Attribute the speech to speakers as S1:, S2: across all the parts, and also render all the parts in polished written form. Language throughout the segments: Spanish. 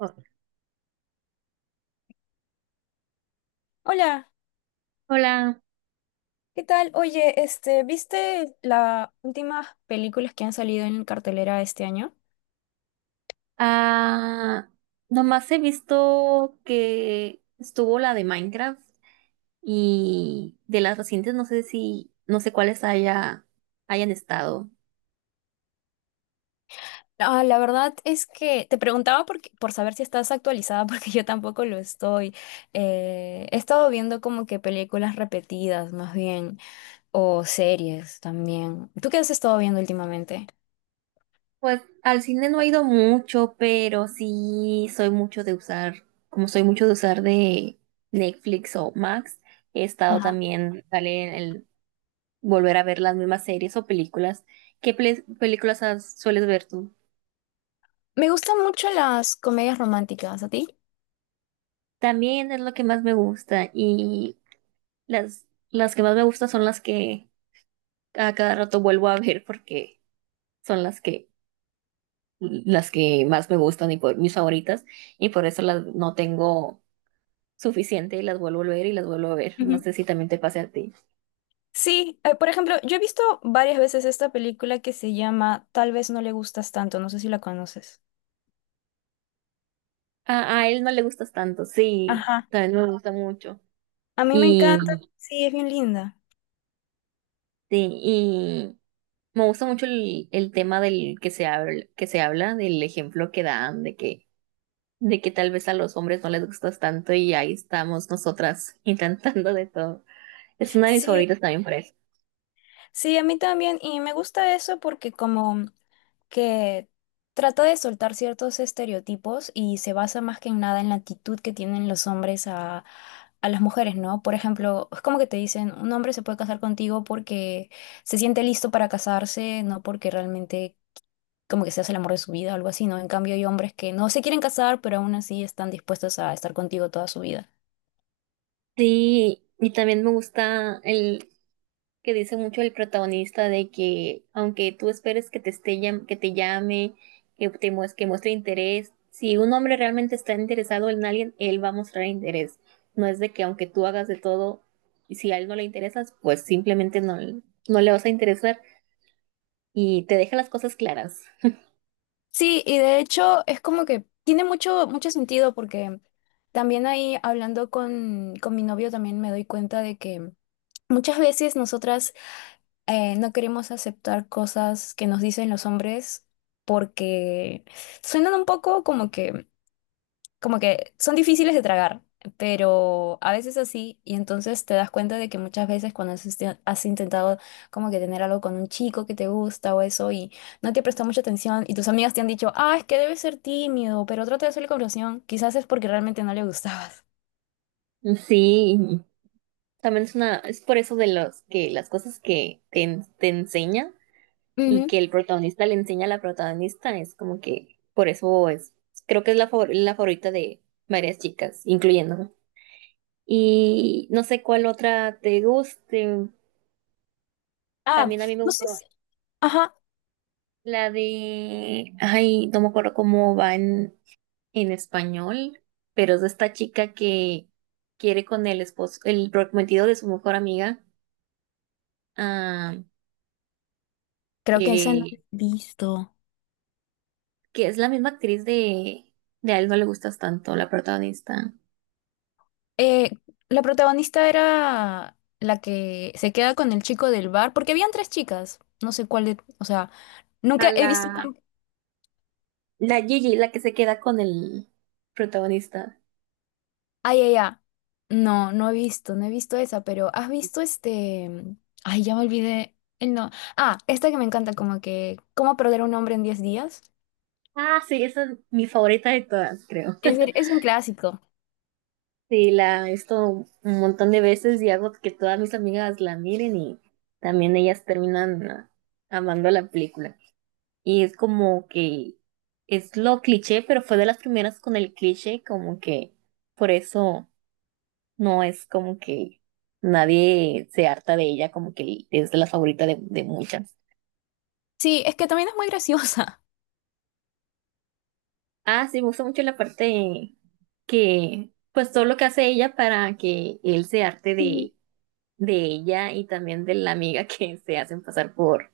S1: Oh,
S2: Hola,
S1: hola.
S2: ¿qué tal? Oye, ¿viste las últimas películas que han salido en cartelera este año?
S1: Ah, nomás he visto que estuvo la de Minecraft y de las recientes no sé si, no sé cuáles haya, hayan estado.
S2: Ah, la verdad es que te preguntaba por saber si estás actualizada, porque yo tampoco lo estoy. He estado viendo como que películas repetidas, más bien, o series también. ¿Tú qué has estado viendo últimamente?
S1: Pues al cine no he ido mucho, pero sí soy mucho de usar, como soy mucho de usar de Netflix o Max, he estado
S2: Ajá.
S1: también, sale en el volver a ver las mismas series o películas. ¿Qué películas sueles ver tú?
S2: Me gustan mucho las comedias románticas, ¿a ti?
S1: También es lo que más me gusta. Y Las que más me gustan son las que a cada rato vuelvo a ver porque son las que más me gustan y por mis favoritas, y por eso las no tengo suficiente y las vuelvo a ver y las vuelvo a ver. No
S2: Ujú.
S1: sé si también te pase a ti.
S2: Sí, por ejemplo, yo he visto varias veces esta película que se llama Tal vez no le gustas tanto, no sé si la conoces.
S1: A él no le gustas tanto, sí,
S2: Ajá.
S1: también me gusta mucho.
S2: A mí me
S1: Y,
S2: encanta, sí, es bien linda.
S1: sí, y me gusta mucho el tema del que se habla, del ejemplo que dan, de que tal vez a los hombres no les gustas tanto y ahí estamos nosotras intentando de todo. Es una de mis
S2: Sí,
S1: favoritas también por eso.
S2: sí, a mí también, y me gusta eso porque como que trata de soltar ciertos estereotipos y se basa más que en nada en la actitud que tienen los hombres a las mujeres, ¿no? Por ejemplo, es como que te dicen, un hombre se puede casar contigo porque se siente listo para casarse, no porque realmente como que seas el amor de su vida o algo así, ¿no? En cambio, hay hombres que no se quieren casar, pero aún así están dispuestos a estar contigo toda su vida.
S1: Sí, y también me gusta el que dice mucho el protagonista de que aunque tú esperes que te que te llame, que te que muestre interés, si un hombre realmente está interesado en alguien, él va a mostrar interés. No es de que aunque tú hagas de todo, y si a él no le interesas, pues simplemente no, no le vas a interesar y te deja las cosas claras.
S2: Sí, y de hecho es como que tiene mucho sentido porque también ahí hablando con mi novio también me doy cuenta de que muchas veces nosotras no queremos aceptar cosas que nos dicen los hombres porque suenan un poco como que son difíciles de tragar, pero a veces así, y entonces te das cuenta de que muchas veces cuando has intentado como que tener algo con un chico que te gusta o eso y no te presta mucha atención y tus amigas te han dicho, ah, es que debes ser tímido, pero trata de hacerle conversación, quizás es porque realmente no le gustabas.
S1: Sí, también es una, es por eso de los que las cosas que te, te enseña y
S2: Ujú.
S1: que el protagonista le enseña a la protagonista, es como que por eso es, creo que es la, la favorita de varias chicas, incluyéndome. Y no sé cuál otra te guste.
S2: Ah,
S1: También a mí me
S2: no
S1: gustó
S2: sé si... Ajá,
S1: la de, ay, no me acuerdo cómo va en español, pero es de esta chica que quiere con el esposo, el prometido de su mejor amiga, ah,
S2: creo que esa no lo
S1: que,
S2: he visto.
S1: que es la misma actriz de A él no le gustas tanto, la protagonista.
S2: Eh, la protagonista era la que se queda con el chico del bar, porque habían tres chicas. No sé cuál de- O sea,
S1: A
S2: nunca he
S1: la,
S2: visto con-
S1: la Gigi, la que se queda con el protagonista.
S2: Ay, ay, ay. No, no he visto esa, pero ¿has visto este? Ay, ya me olvidé el no. Ah, esta que me encanta, como que ¿Cómo perder a un hombre en 10 días?
S1: Ah, sí, esa es mi favorita de todas, creo.
S2: Es un clásico.
S1: Sí, la he visto un montón de veces y hago que todas mis amigas la miren y también ellas terminan ah, amando la película. Y es como que es lo cliché, pero fue de las primeras con el cliché, como que por eso no es como que nadie se harta de ella, como que es de la favorita de muchas.
S2: Sí, es que también es muy graciosa.
S1: Ah, sí, me gusta mucho la parte que pues todo lo que hace ella para que él se harte
S2: Ujú.
S1: de ella y también de la amiga que se hacen pasar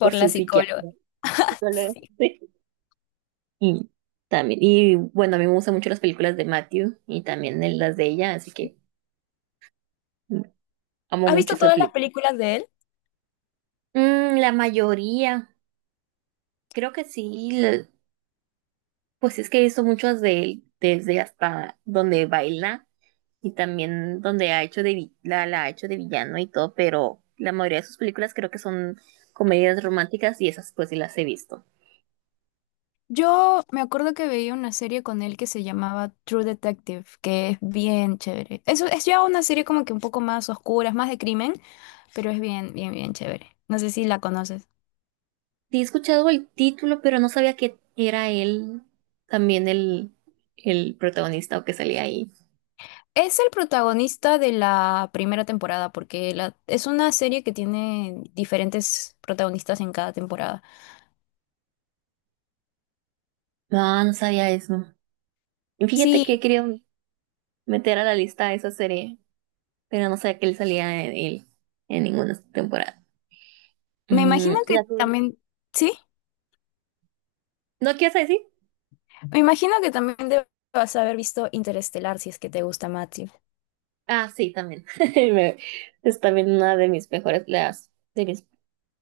S1: por
S2: la
S1: su
S2: psicóloga.
S1: psiquiatra.
S2: Sí.
S1: Sí. Y también, y bueno, a mí me gustan mucho las películas de Matthew y también las de ella, así que mm, amo
S2: ¿Has
S1: mucho
S2: visto
S1: esa
S2: todas las
S1: película.
S2: películas de él?
S1: Mm, la mayoría, creo que sí, pues es que he visto muchas de él, desde hasta donde baila. Y también donde ha hecho de la, la ha hecho de villano y todo, pero la mayoría de sus películas creo que son comedias románticas y esas pues sí las he visto.
S2: Yo me acuerdo que veía una serie con él que se llamaba True Detective, que es bien chévere. Eso es ya una serie como que un poco más oscura, es más de crimen, pero es bien chévere. No sé si la conoces.
S1: Sí he escuchado el título, pero no sabía que era él también el protagonista o que salía ahí.
S2: Es el protagonista de la primera temporada, porque es una serie que tiene diferentes protagonistas en cada temporada.
S1: No, no sabía eso. Y fíjate
S2: Sí,
S1: que quería meter a la lista esa serie, pero no sabía que él salía en él en ninguna temporada.
S2: me imagino
S1: Mm, la
S2: que también, sí,
S1: ¿No quieres decir?
S2: me imagino que también debas haber visto Interestelar si es que te gusta, Matthew.
S1: Ah, sí, también. Me- Es también una de mis mejores, las de mis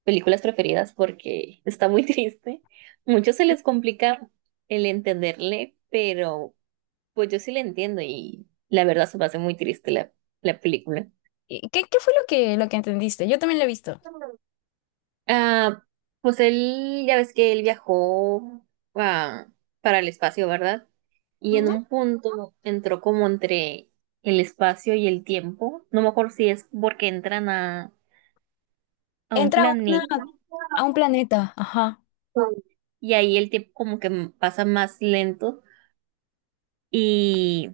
S1: películas preferidas porque está muy triste. Muchos se les complica el entenderle, pero pues yo sí le entiendo y la verdad se me hace muy triste la, la película.
S2: ¿Y ¿Qué fue lo que entendiste? Yo también lo he visto.
S1: Ah, pues él, ya ves que él viajó ah, para el espacio, ¿verdad? Y en un punto entró como entre el espacio y el tiempo. No me acuerdo si es porque entran a un
S2: Entra a, una-
S1: planeta
S2: a un planeta, ajá.
S1: y ahí el tiempo como que pasa más lento. Y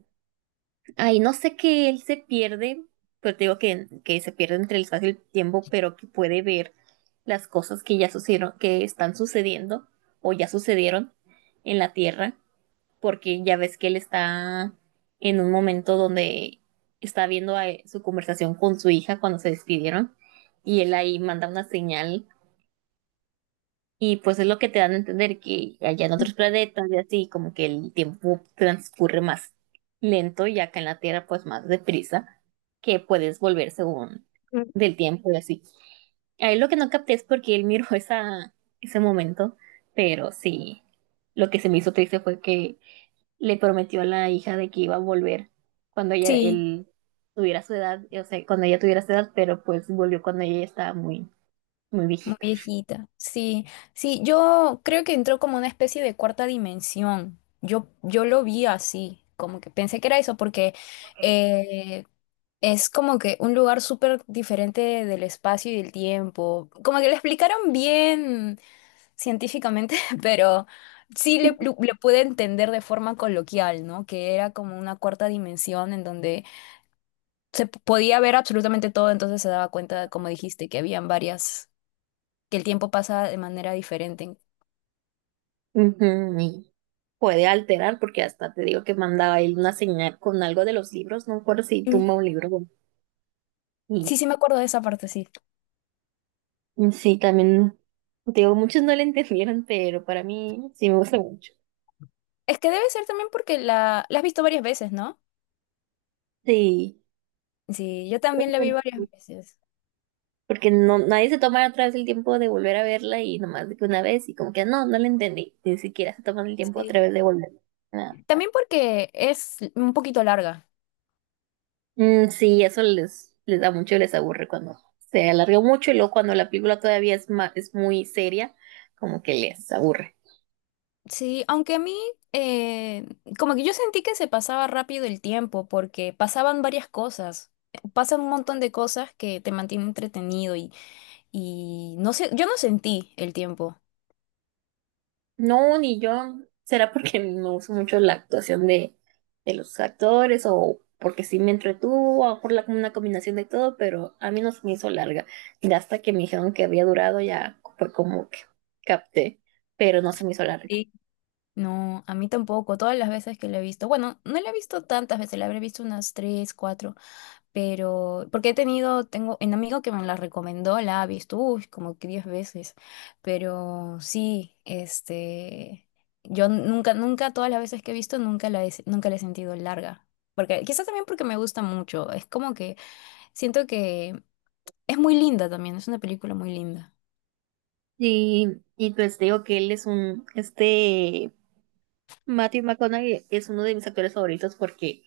S1: ahí no sé que él se pierde, pero te digo que se pierde entre el espacio y el tiempo, pero que puede ver las cosas que ya sucedieron, que están sucediendo o ya sucedieron en la Tierra, porque ya ves que él está en un momento donde está viendo su conversación con su hija cuando se despidieron y él ahí manda una señal y pues es lo que te dan a entender que allá en otros planetas y así, como que el tiempo transcurre más lento y acá en la Tierra pues más deprisa, que puedes volver según
S2: Mm,
S1: del tiempo y así. Ahí lo que no capté es porque él miró esa, ese momento, pero sí, lo que se me hizo triste fue que le prometió a la hija de que iba a volver cuando ella,
S2: sí,
S1: él tuviera su edad, o sea, cuando ella tuviera su edad, pero pues volvió cuando ella ya estaba muy, muy
S2: muy
S1: viejita.
S2: viejita. Sí, sí, yo creo que entró como una especie de cuarta dimensión. Yo lo vi así, como que pensé que era eso, porque eh, es como que un lugar súper diferente del espacio y del tiempo. Como que lo explicaron bien científicamente, pero sí le pude entender de forma coloquial, ¿no? Que era como una cuarta dimensión en donde podía ver absolutamente todo, entonces se daba cuenta, como dijiste, que el tiempo pasa de manera diferente.
S1: Ujú, y puede alterar, porque hasta te digo que mandaba él una señal con algo de los libros, no me acuerdo si
S2: Mm,
S1: tumba un libro. Bueno,
S2: sí,
S1: Y
S2: sí me acuerdo de esa parte, sí.
S1: y sí, también, te digo, muchos no le entendieron, pero para mí sí me gusta mucho.
S2: Es que debe ser también porque la has visto varias veces, ¿no?
S1: Sí,
S2: Sí, yo
S1: creo
S2: también
S1: que
S2: la vi
S1: tenemos
S2: varias veces.
S1: porque no, nadie se toma otra vez el tiempo de volver a verla y nomás de que una vez y como que no, no la entendí, ni siquiera se toman el tiempo otra
S2: Sí.
S1: vez de volver. Nada.
S2: También porque es un poquito larga.
S1: Mm, sí, eso les, les da mucho y les aburre cuando se alargó mucho y luego cuando la película todavía es, es muy seria, como que les aburre.
S2: Sí, aunque a mí, eh, como que yo sentí que se pasaba rápido el tiempo, porque pasaban varias cosas. Pasan un montón de cosas que te mantienen entretenido y no sé, yo no sentí el tiempo.
S1: No, ni yo. ¿Será porque no uso mucho la actuación de los actores o porque sí me entretuvo o por la, una combinación de todo? Pero a mí no se me hizo larga. Y hasta que me dijeron que había durado ya fue como que capté, pero no se me hizo larga.
S2: Sí. No, a mí tampoco. Todas las veces que la he visto, bueno, no la he visto tantas veces, la habré visto unas tres, cuatro, pero porque he tengo un amigo que me la recomendó, la ha visto, uy, como que 10 veces, pero sí, yo nunca, nunca, todas las veces que he visto, nunca la he sentido larga, porque quizás también porque me gusta mucho, es como que siento que es muy linda también, es una película muy linda.
S1: Y pues digo que él es un, este, Matthew McConaughey es uno de mis actores favoritos porque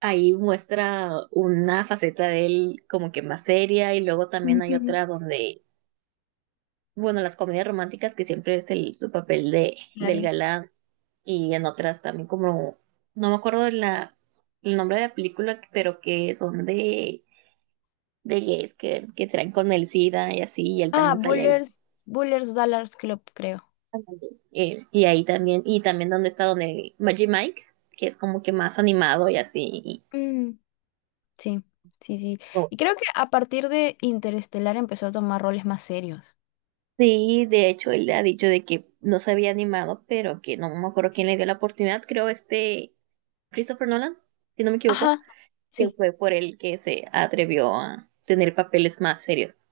S1: ahí muestra una faceta de él como que más seria y luego también hay
S2: Ujú.
S1: otra donde bueno, las comedias románticas que siempre es el, su papel de, del
S2: Claro.
S1: galán y en otras también como, no me acuerdo de la, el nombre de la película, pero que son de gays que traen con el SIDA y así, y él
S2: Ah,
S1: también sale ahí.
S2: Bullers Dallas Club, creo.
S1: Y ahí también, y también donde está donde Magic Mike, que es como que más animado y así.
S2: Mm, sí, sí. Y creo que a partir de Interestelar empezó a tomar roles más serios.
S1: Sí, de hecho, él le ha dicho de que no se había animado, pero que no me acuerdo quién le dio la oportunidad, creo este Christopher Nolan, si no me equivoco.
S2: Ajá,
S1: Que
S2: sí.
S1: fue por el que se atrevió a tener papeles más serios.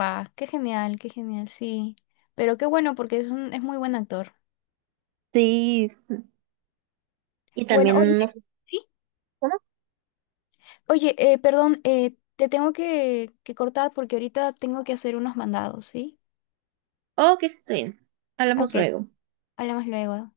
S2: Va, qué genial, sí. Pero qué bueno, porque es muy buen actor.
S1: Sí, y
S2: Bueno, oye,
S1: también no sé
S2: sí.
S1: cómo.
S2: Oye, perdón, te tengo que cortar porque ahorita tengo que hacer unos mandados, ¿sí?
S1: Oh, que está bien. Hablamos
S2: Ok,
S1: luego.
S2: hablamos luego.